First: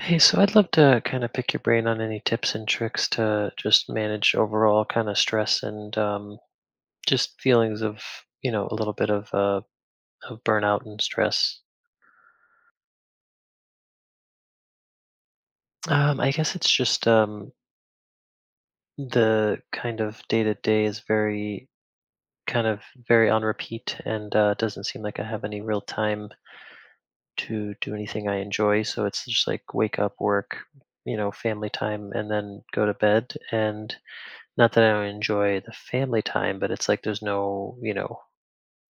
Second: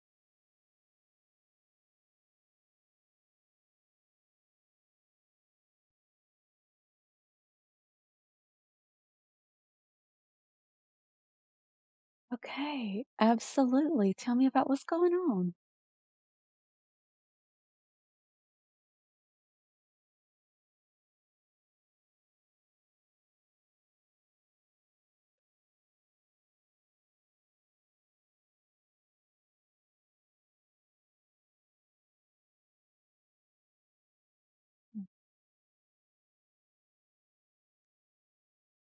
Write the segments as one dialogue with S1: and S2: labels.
S1: Hey, so I'd love to kind of pick your brain on any tips and tricks to just manage overall kind of stress and just feelings of, a little bit of of burnout and stress.
S2: Okay, absolutely. Tell me about what's going on.
S1: I guess it's just the kind of day to day is very kind of very on repeat, and doesn't seem like I have any real time to do anything I enjoy. So it's just like wake up, work, family time, and then go to bed. And not that I don't enjoy the family time, but it's like there's no, you know,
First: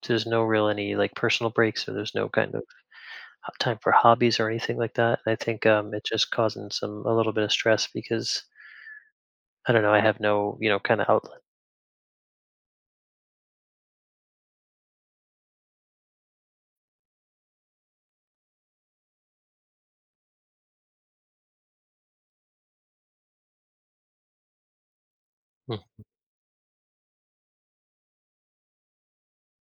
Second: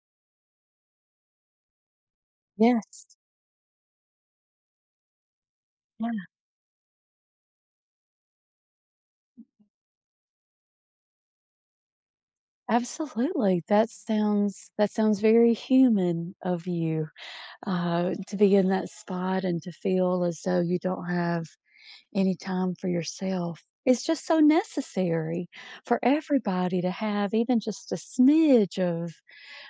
S1: there's no real any like personal breaks, or there's no kind of
S2: Yes.
S1: ho time for hobbies or anything like that. And I think, it's
S2: Yeah.
S1: just causing some a little bit of stress because I don't know, I have no, kind of outlet.
S2: Absolutely. That sounds very human of you to be in that spot and to feel as though you don't have any time for yourself. It's just so necessary
S1: Mm,
S2: for everybody to have even just a smidge of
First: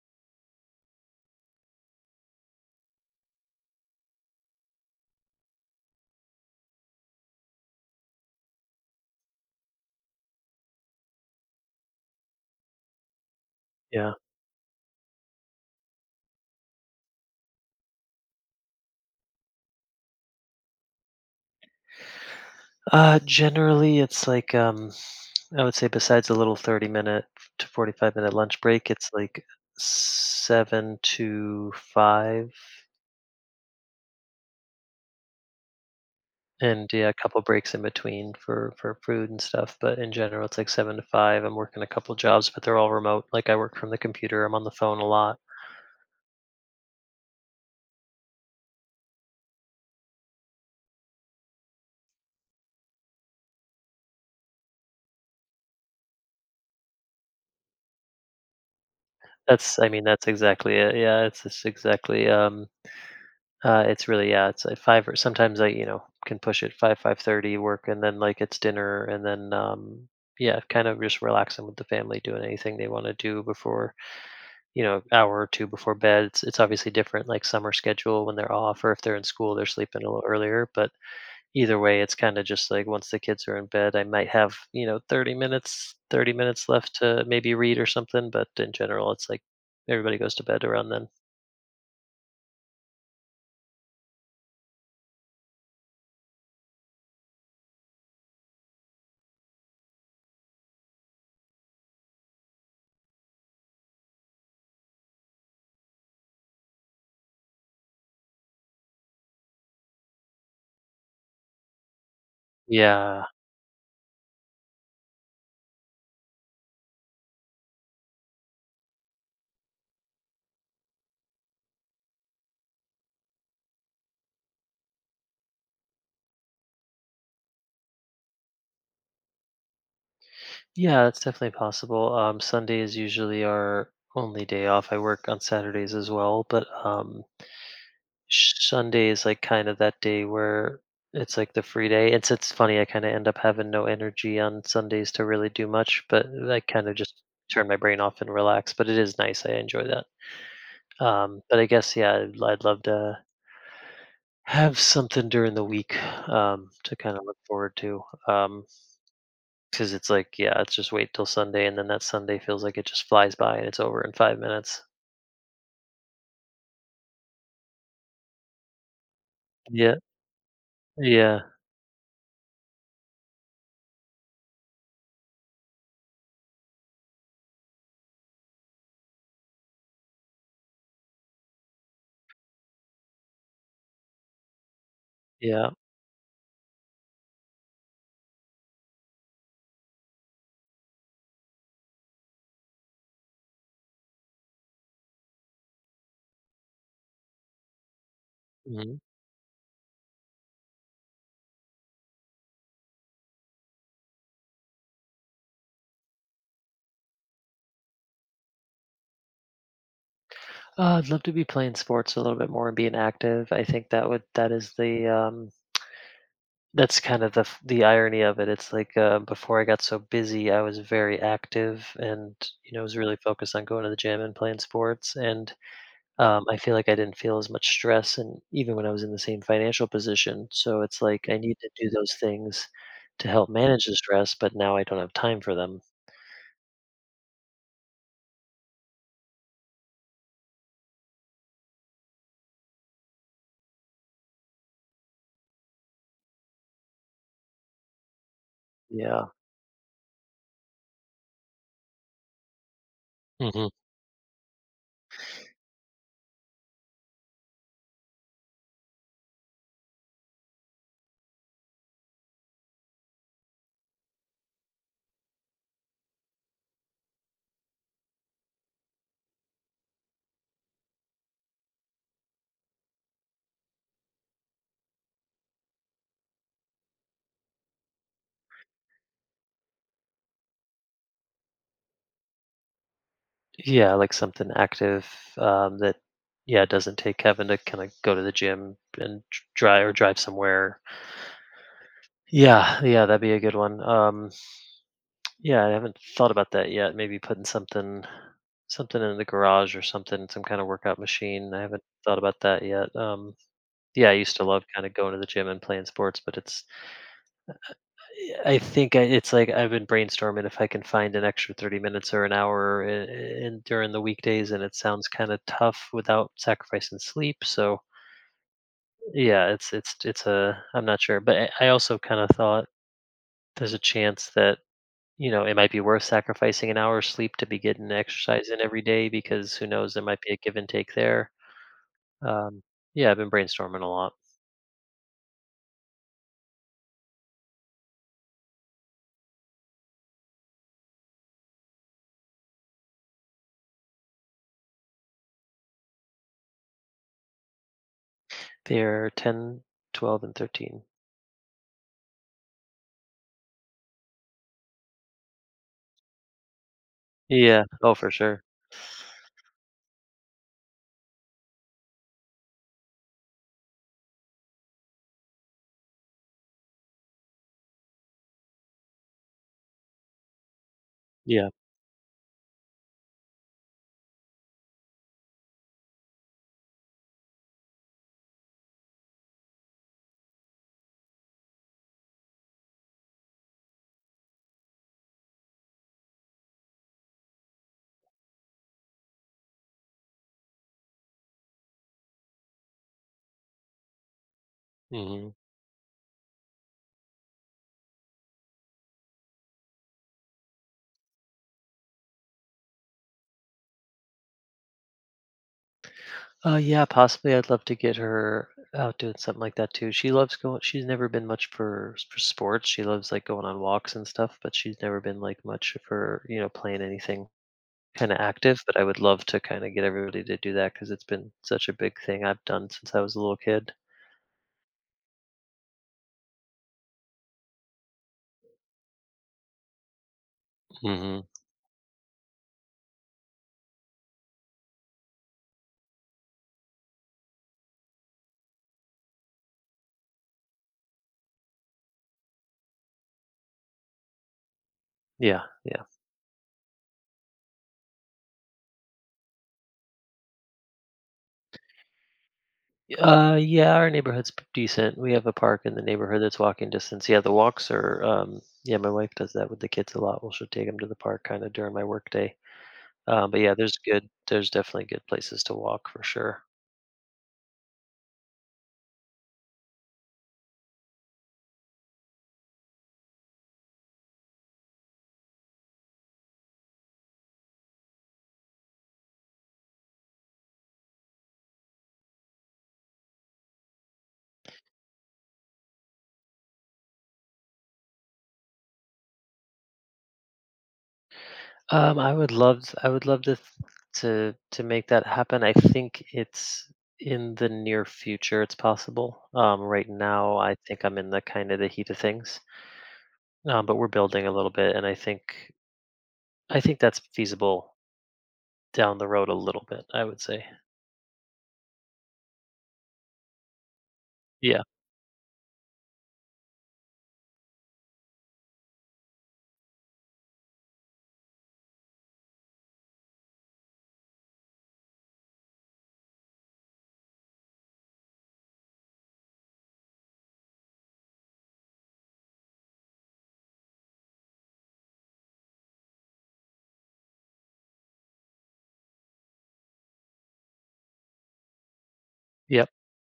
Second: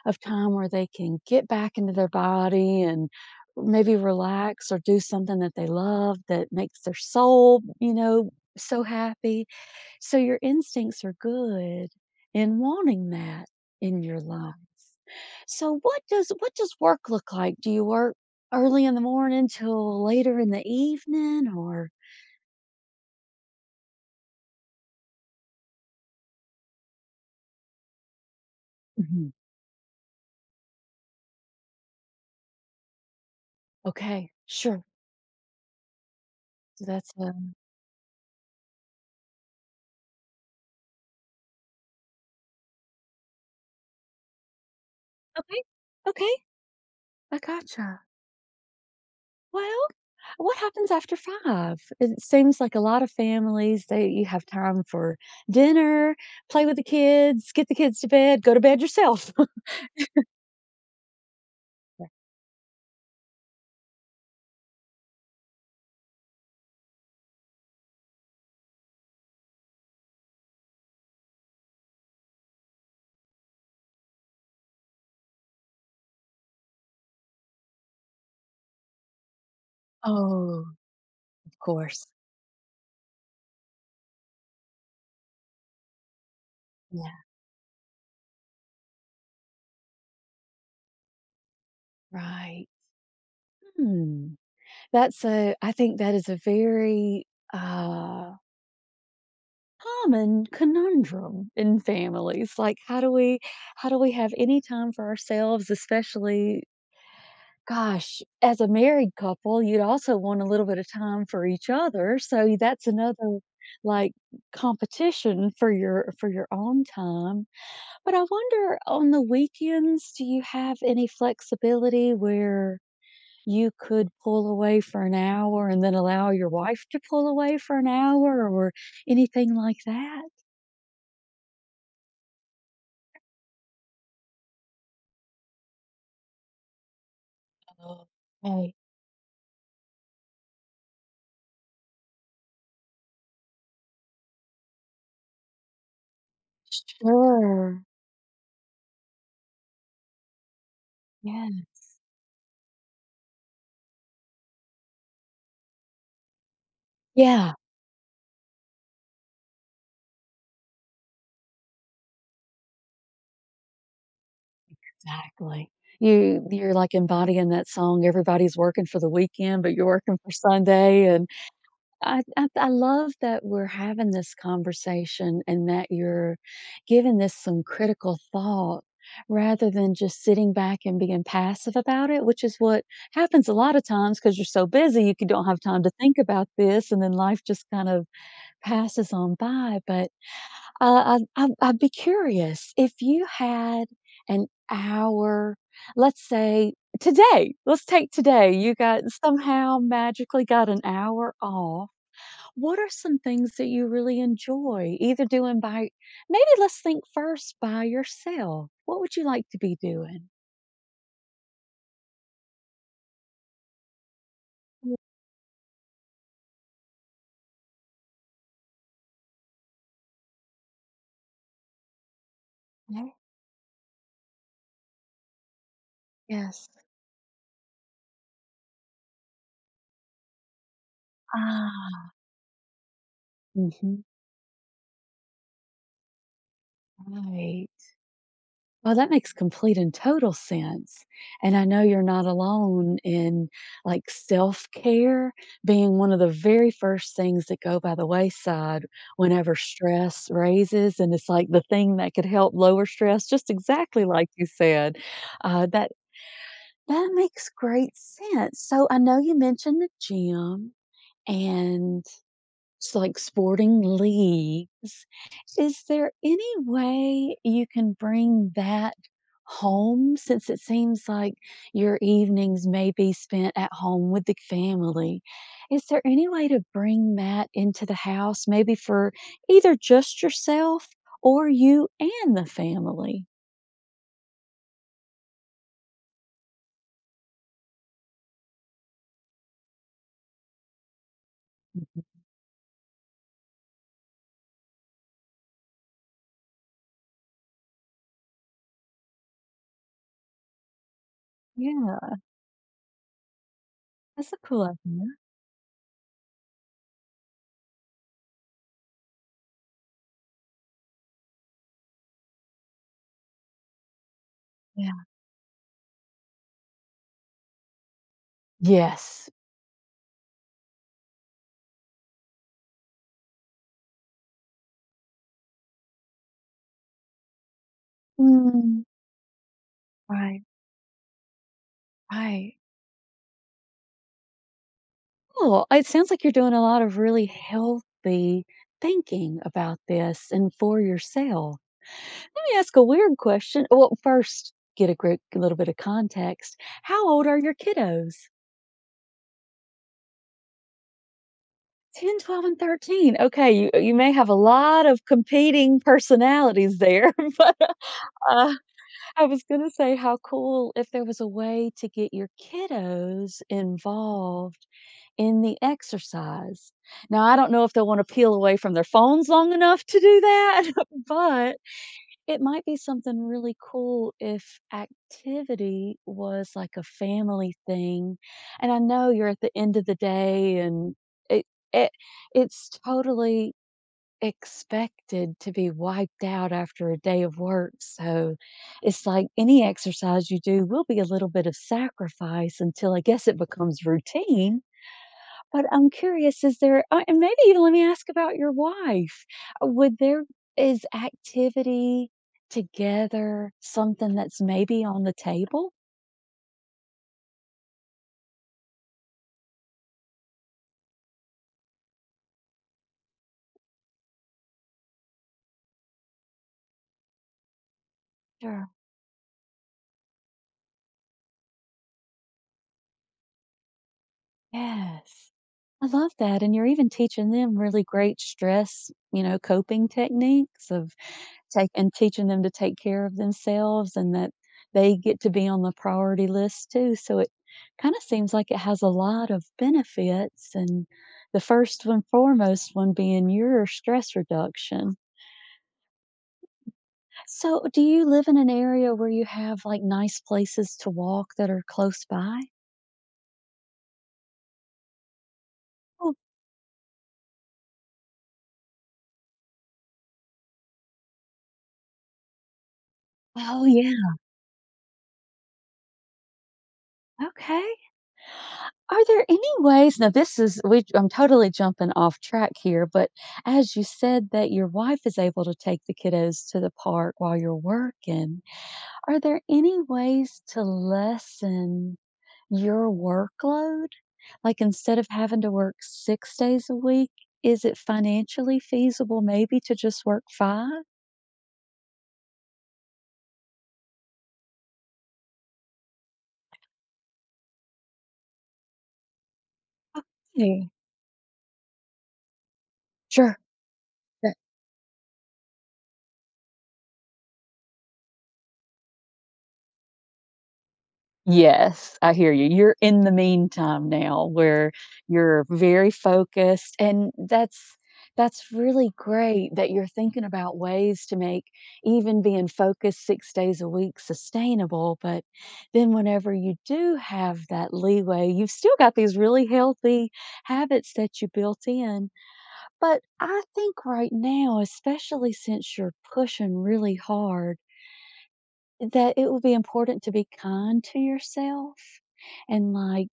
S2: time where they can get back into their body and maybe relax or do something that they love that makes their soul, you know, so happy. So your instincts are good in wanting that in
S1: yeah.
S2: your life. So what does work look like? Do you work early in the morning till later in the evening or
S1: Generally it's like, I would say besides a little 30 minute to 45 minute lunch break, it's
S2: Mhm.
S1: like 7 to 5,
S2: Okay, sure. So
S1: and yeah,
S2: that's
S1: a couple breaks in between for food and stuff. But in general, it's like 7 to 5. I'm working a couple jobs, but they're all remote. Like I work from the computer. I'm on the phone a lot.
S2: okay. Okay, I gotcha. Well, what happens after 5? It seems like a lot of families, they you have time for dinner, play with the kids, get the kids to bed, go to bed yourself.
S1: That's I mean that's exactly it. Yeah, it's exactly. It's really yeah. It's like five, or sometimes I can push it 5, 5:30 work. And then like it's dinner, and then yeah, kind of just relaxing with the family, doing anything they want to do before hour or two before bed. It's obviously different, like summer schedule when they're off, or if they're in school they're sleeping a little
S2: Oh,
S1: earlier. But
S2: of
S1: either way,
S2: course.
S1: it's kind of just like once the kids are in bed, I might have, 30 minutes left
S2: Yeah,
S1: to maybe read or something. But in general, it's like everybody goes to bed around then.
S2: right. Hmm. That's a I think that is a very, uh, common conundrum in families, like, how do we have any time for ourselves, especially Gosh, as a married couple, you'd also want a little bit of time for each other, so that's
S1: Yeah.
S2: another, like, competition for your own time. But I wonder, on the weekends, do you have any flexibility where you could pull away for an hour and then allow your wife to pull away for an hour or anything like that?
S1: Yeah, that's definitely possible. Sunday is usually our only day off. I work on Saturdays as well, but
S2: Oh, right.
S1: Sunday is like kind of that day where it's like the free day. It's funny. I kind of end up having no energy on Sundays to really do much, but I kind
S2: Sure.
S1: of just turn my
S2: Sure.
S1: brain off and relax. But it is nice. I enjoy that. But
S2: Yeah.
S1: I guess yeah, I'd love to have something during the week to kind of look
S2: Yeah.
S1: forward to. Um, because it's like yeah, it's just wait till Sunday, and then that Sunday feels like it just flies by and it's over in 5 minutes.
S2: Exactly. You you're, like, embodying that song, everybody's working for the weekend, but you're
S1: Yeah,
S2: working for Sunday, and
S1: yeah,
S2: I love that we're having this conversation and that you're giving this some critical thought rather than just sitting back and being passive about it, which is what happens a lot of times because 'cause you're so busy, you c don't have
S1: yeah.
S2: time to think about this, and then life just kind of passes on by, but I'd be curious if you had an hour, let's say today, let's take today, you
S1: Mhm.
S2: got somehow magically got an hour off. What are some things that you really enjoy either doing by maybe let's think first by yourself. What would you like to be doing?
S1: I'd love to be playing sports a little bit more and being active. I think that would that is the that's kind of the the irony of it. It's like before I got so busy, I was very active and was
S2: Okay,
S1: really focused on going to the gym and playing sports. And I
S2: yes.
S1: feel like I didn't feel as much stress, and even when I was in the same financial position. So it's like I need to do
S2: Ah,
S1: those things to help manage the
S2: mhm,
S1: stress, but now I don't have time for them.
S2: right. Well, that makes complete and total sense. And I know you're not alone in like self care being one of the very first things that go by the wayside
S1: Yeah.
S2: whenever stress raises. And it's like the thing that could help lower stress, just
S1: Hmm.
S2: exactly like you said. Uh, that, that makes great sense. So I know you mentioned the gym and it's like sporting leagues. Is there any way you can bring that home since it seems like your evenings may be spent at home with the family? Is there any way to bring that into the house, maybe for either just yourself or you and the family?
S1: Yeah, like something active, that yeah doesn't take having to kind of go to the gym and drive, or drive somewhere. Yeah, yeah, that'd be a good one. Yeah, I haven't thought about that yet. Maybe putting something in the garage or something, some kind of workout machine. I haven't thought
S2: Yeah,
S1: about that yet. Yeah I
S2: that's
S1: used
S2: a
S1: to
S2: cool
S1: love kinda
S2: idea.
S1: going to the gym and playing sports, but it's like I've been brainstorming if I can find an extra 30 minutes or an hour I in during the weekdays, and it
S2: Yeah.
S1: sounds kinda tough without sacrificing sleep. So
S2: Yes.
S1: yeah, it's a I'm not sure, but I also kinda thought there's a chance that, it might be worth sacrificing an hour's sleep to be getting exercise in every
S2: Mm,
S1: day, because who knows, there might be a
S2: right,
S1: give and take there.
S2: right.
S1: Um, yeah, I've been brainstorming a lot.
S2: Oh, it sounds like you're doing a lot of really healthy thinking about this and for yourself. Let me ask a weird question. Well, first, get a great a little bit of context. How old are your kiddos?
S1: They're 10, 12, and 13.
S2: 10, 12, and 13. Okay, you may have a lot of competing personalities there, but
S1: Yeah. Oh, for sure.
S2: uh, I was going to say how cool if there was a way to get your kiddos involved in the exercise. Now, I don't know if they'll wanna peel away from their phones long enough to do that,
S1: Yeah.
S2: but it might be something really cool if activity was like a family thing, and I know you're at the end of the day and it it it's totally expected to be wiped out after a day of work, so it's like any exercise you do will be a little bit of sacrifice until I guess it becomes routine.
S1: Hmm.
S2: But I'm curious, is there and maybe even let me ask about your wife. Would there Is activity together something that's maybe on the table?
S1: Yeah, possibly. I'd love to get her out doing something like that too. She loves going. She's never been much for sports. She loves like going on walks and stuff, but she's never been like much for playing anything kind of active.
S2: Sure.
S1: But I would love to kind of get everybody to do that because it's been such a big thing I've done since I was a little kid.
S2: Yes. I love that, and you're even teaching them really great stress, you know, coping techniques of
S1: Hmm.
S2: take and teaching them to take care of themselves and that they get to be on the priority list too. So it kind of seems like it has a lot of benefits and the first and foremost one being your stress reduction.
S1: Yeah. Yeah.
S2: So do you live in an area where you have like nice places to walk that are close by?
S1: Yeah, our neighborhood's decent. We have a park in the
S2: Oh,
S1: neighborhood that's walking distance. Yeah, the walks are. Yeah, my wife does that with the kids a lot. Well, she'll take them to the park kind of during my work day. But yeah,
S2: oh
S1: there's good.
S2: yeah.
S1: There's definitely good places to walk for sure.
S2: Okay. Are there any ways now this is we I'm totally jumping off track here, but as you said that your wife is able to take the kiddos to the park while you're working, are there any ways to lessen your workload? Like, instead of having to work 6 days a week, is it financially feasible maybe to just work 5?
S1: I would love. I would love to th- to make that happen. I think it's in the near future. It's possible. Right now, I
S2: Okay,
S1: think I'm in the kind of the heat of things.
S2: sure.
S1: But we're building a little bit, and I think that's feasible down the road a little bit, I would say.
S2: Yes, I hear you. You're in the meantime now
S1: Yeah.
S2: where you're very focused and that's really great that you're thinking about ways to make even being focused 6 days a week sustainable, but then whenever you do have that leeway, you've still got these really healthy habits that you built in. But I think right now, especially since you're pushing really hard that it will be important to be kind to yourself
S1: Yep.
S2: and, like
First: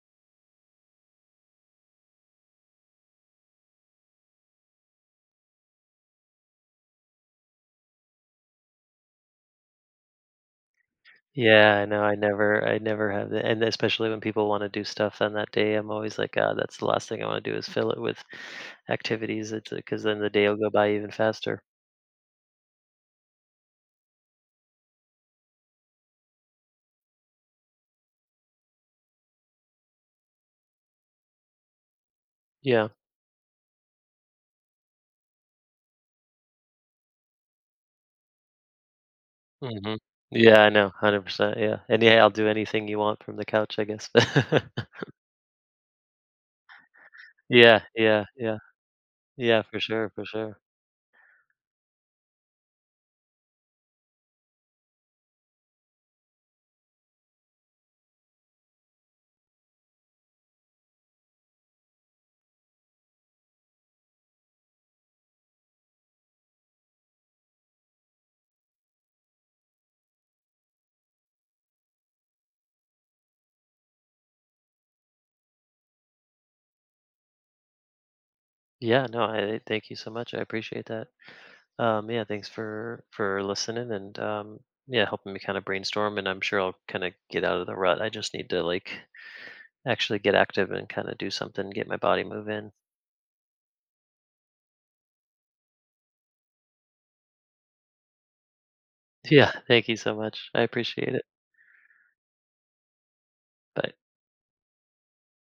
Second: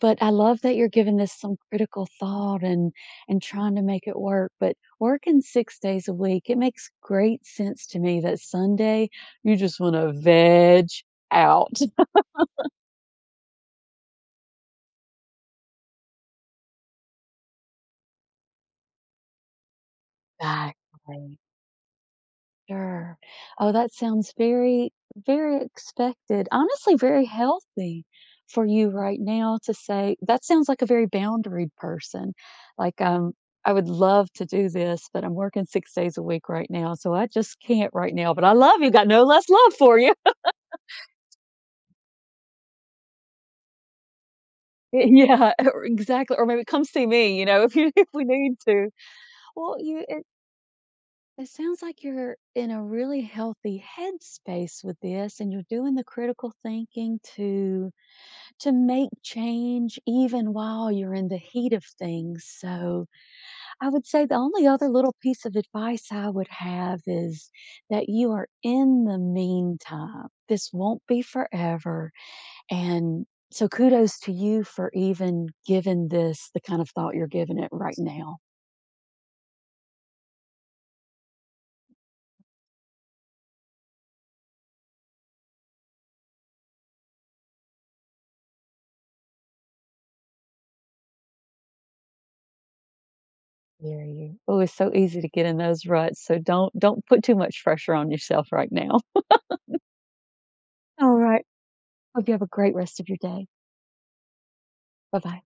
S2: but I love that you're giving this some critical thought and trying to make it work, but working 6 days a week, it makes great sense to me that Sunday, you just wanna veg
S1: Yeah,
S2: out.
S1: I know, I never I never have the, and especially when people wanna do stuff on that day, I'm always like, "Ah, that's the last thing I wanna do is fill it with activities." It's because then the day will go by even
S2: Exactly.
S1: faster.
S2: Sure. Oh, that sounds very, very expected. Honestly, very healthy for you right now to say that sounds like a very boundary person.
S1: Yeah.
S2: Like, I would love to do this, but I'm working 6 days a week right now, so I just can't right now. But I love you, got no less love
S1: Mhm.
S2: for you.
S1: Yeah, I know, 100%, yeah. And, yeah, I'll do anything you want from the couch, I guess.
S2: Yeah, or exactly. Or maybe come see me, you know, if
S1: Yeah,
S2: you if
S1: yeah,
S2: we
S1: yeah.
S2: need to.
S1: Yeah,
S2: Well,
S1: for sure, for sure.
S2: it sounds like you're in a really healthy headspace with this and you're doing the critical thinking to make change even while you're in the heat of things. So, I would say the only other little piece of advice I would have is that you are in the meantime. This won't be forever. And so, kudos to you for even giving this the kind of thought you're giving it right now.
S1: Yeah, no, I thank you so much, I appreciate that. Yeah, thanks for listening, and yeah, helping me kind of brainstorm. And I'm sure I'll kind of get out of the rut. I just need to like actually get active and kind of do something, get my body moving.
S2: Hear you. Oh, it's so easy to get in those ruts. So don't put too much pressure on yourself right now.
S1: Yeah, thank you so much. I appreciate
S2: All
S1: it.
S2: right. Hope you have a great rest of your day.
S1: Bye.
S2: Bye bye.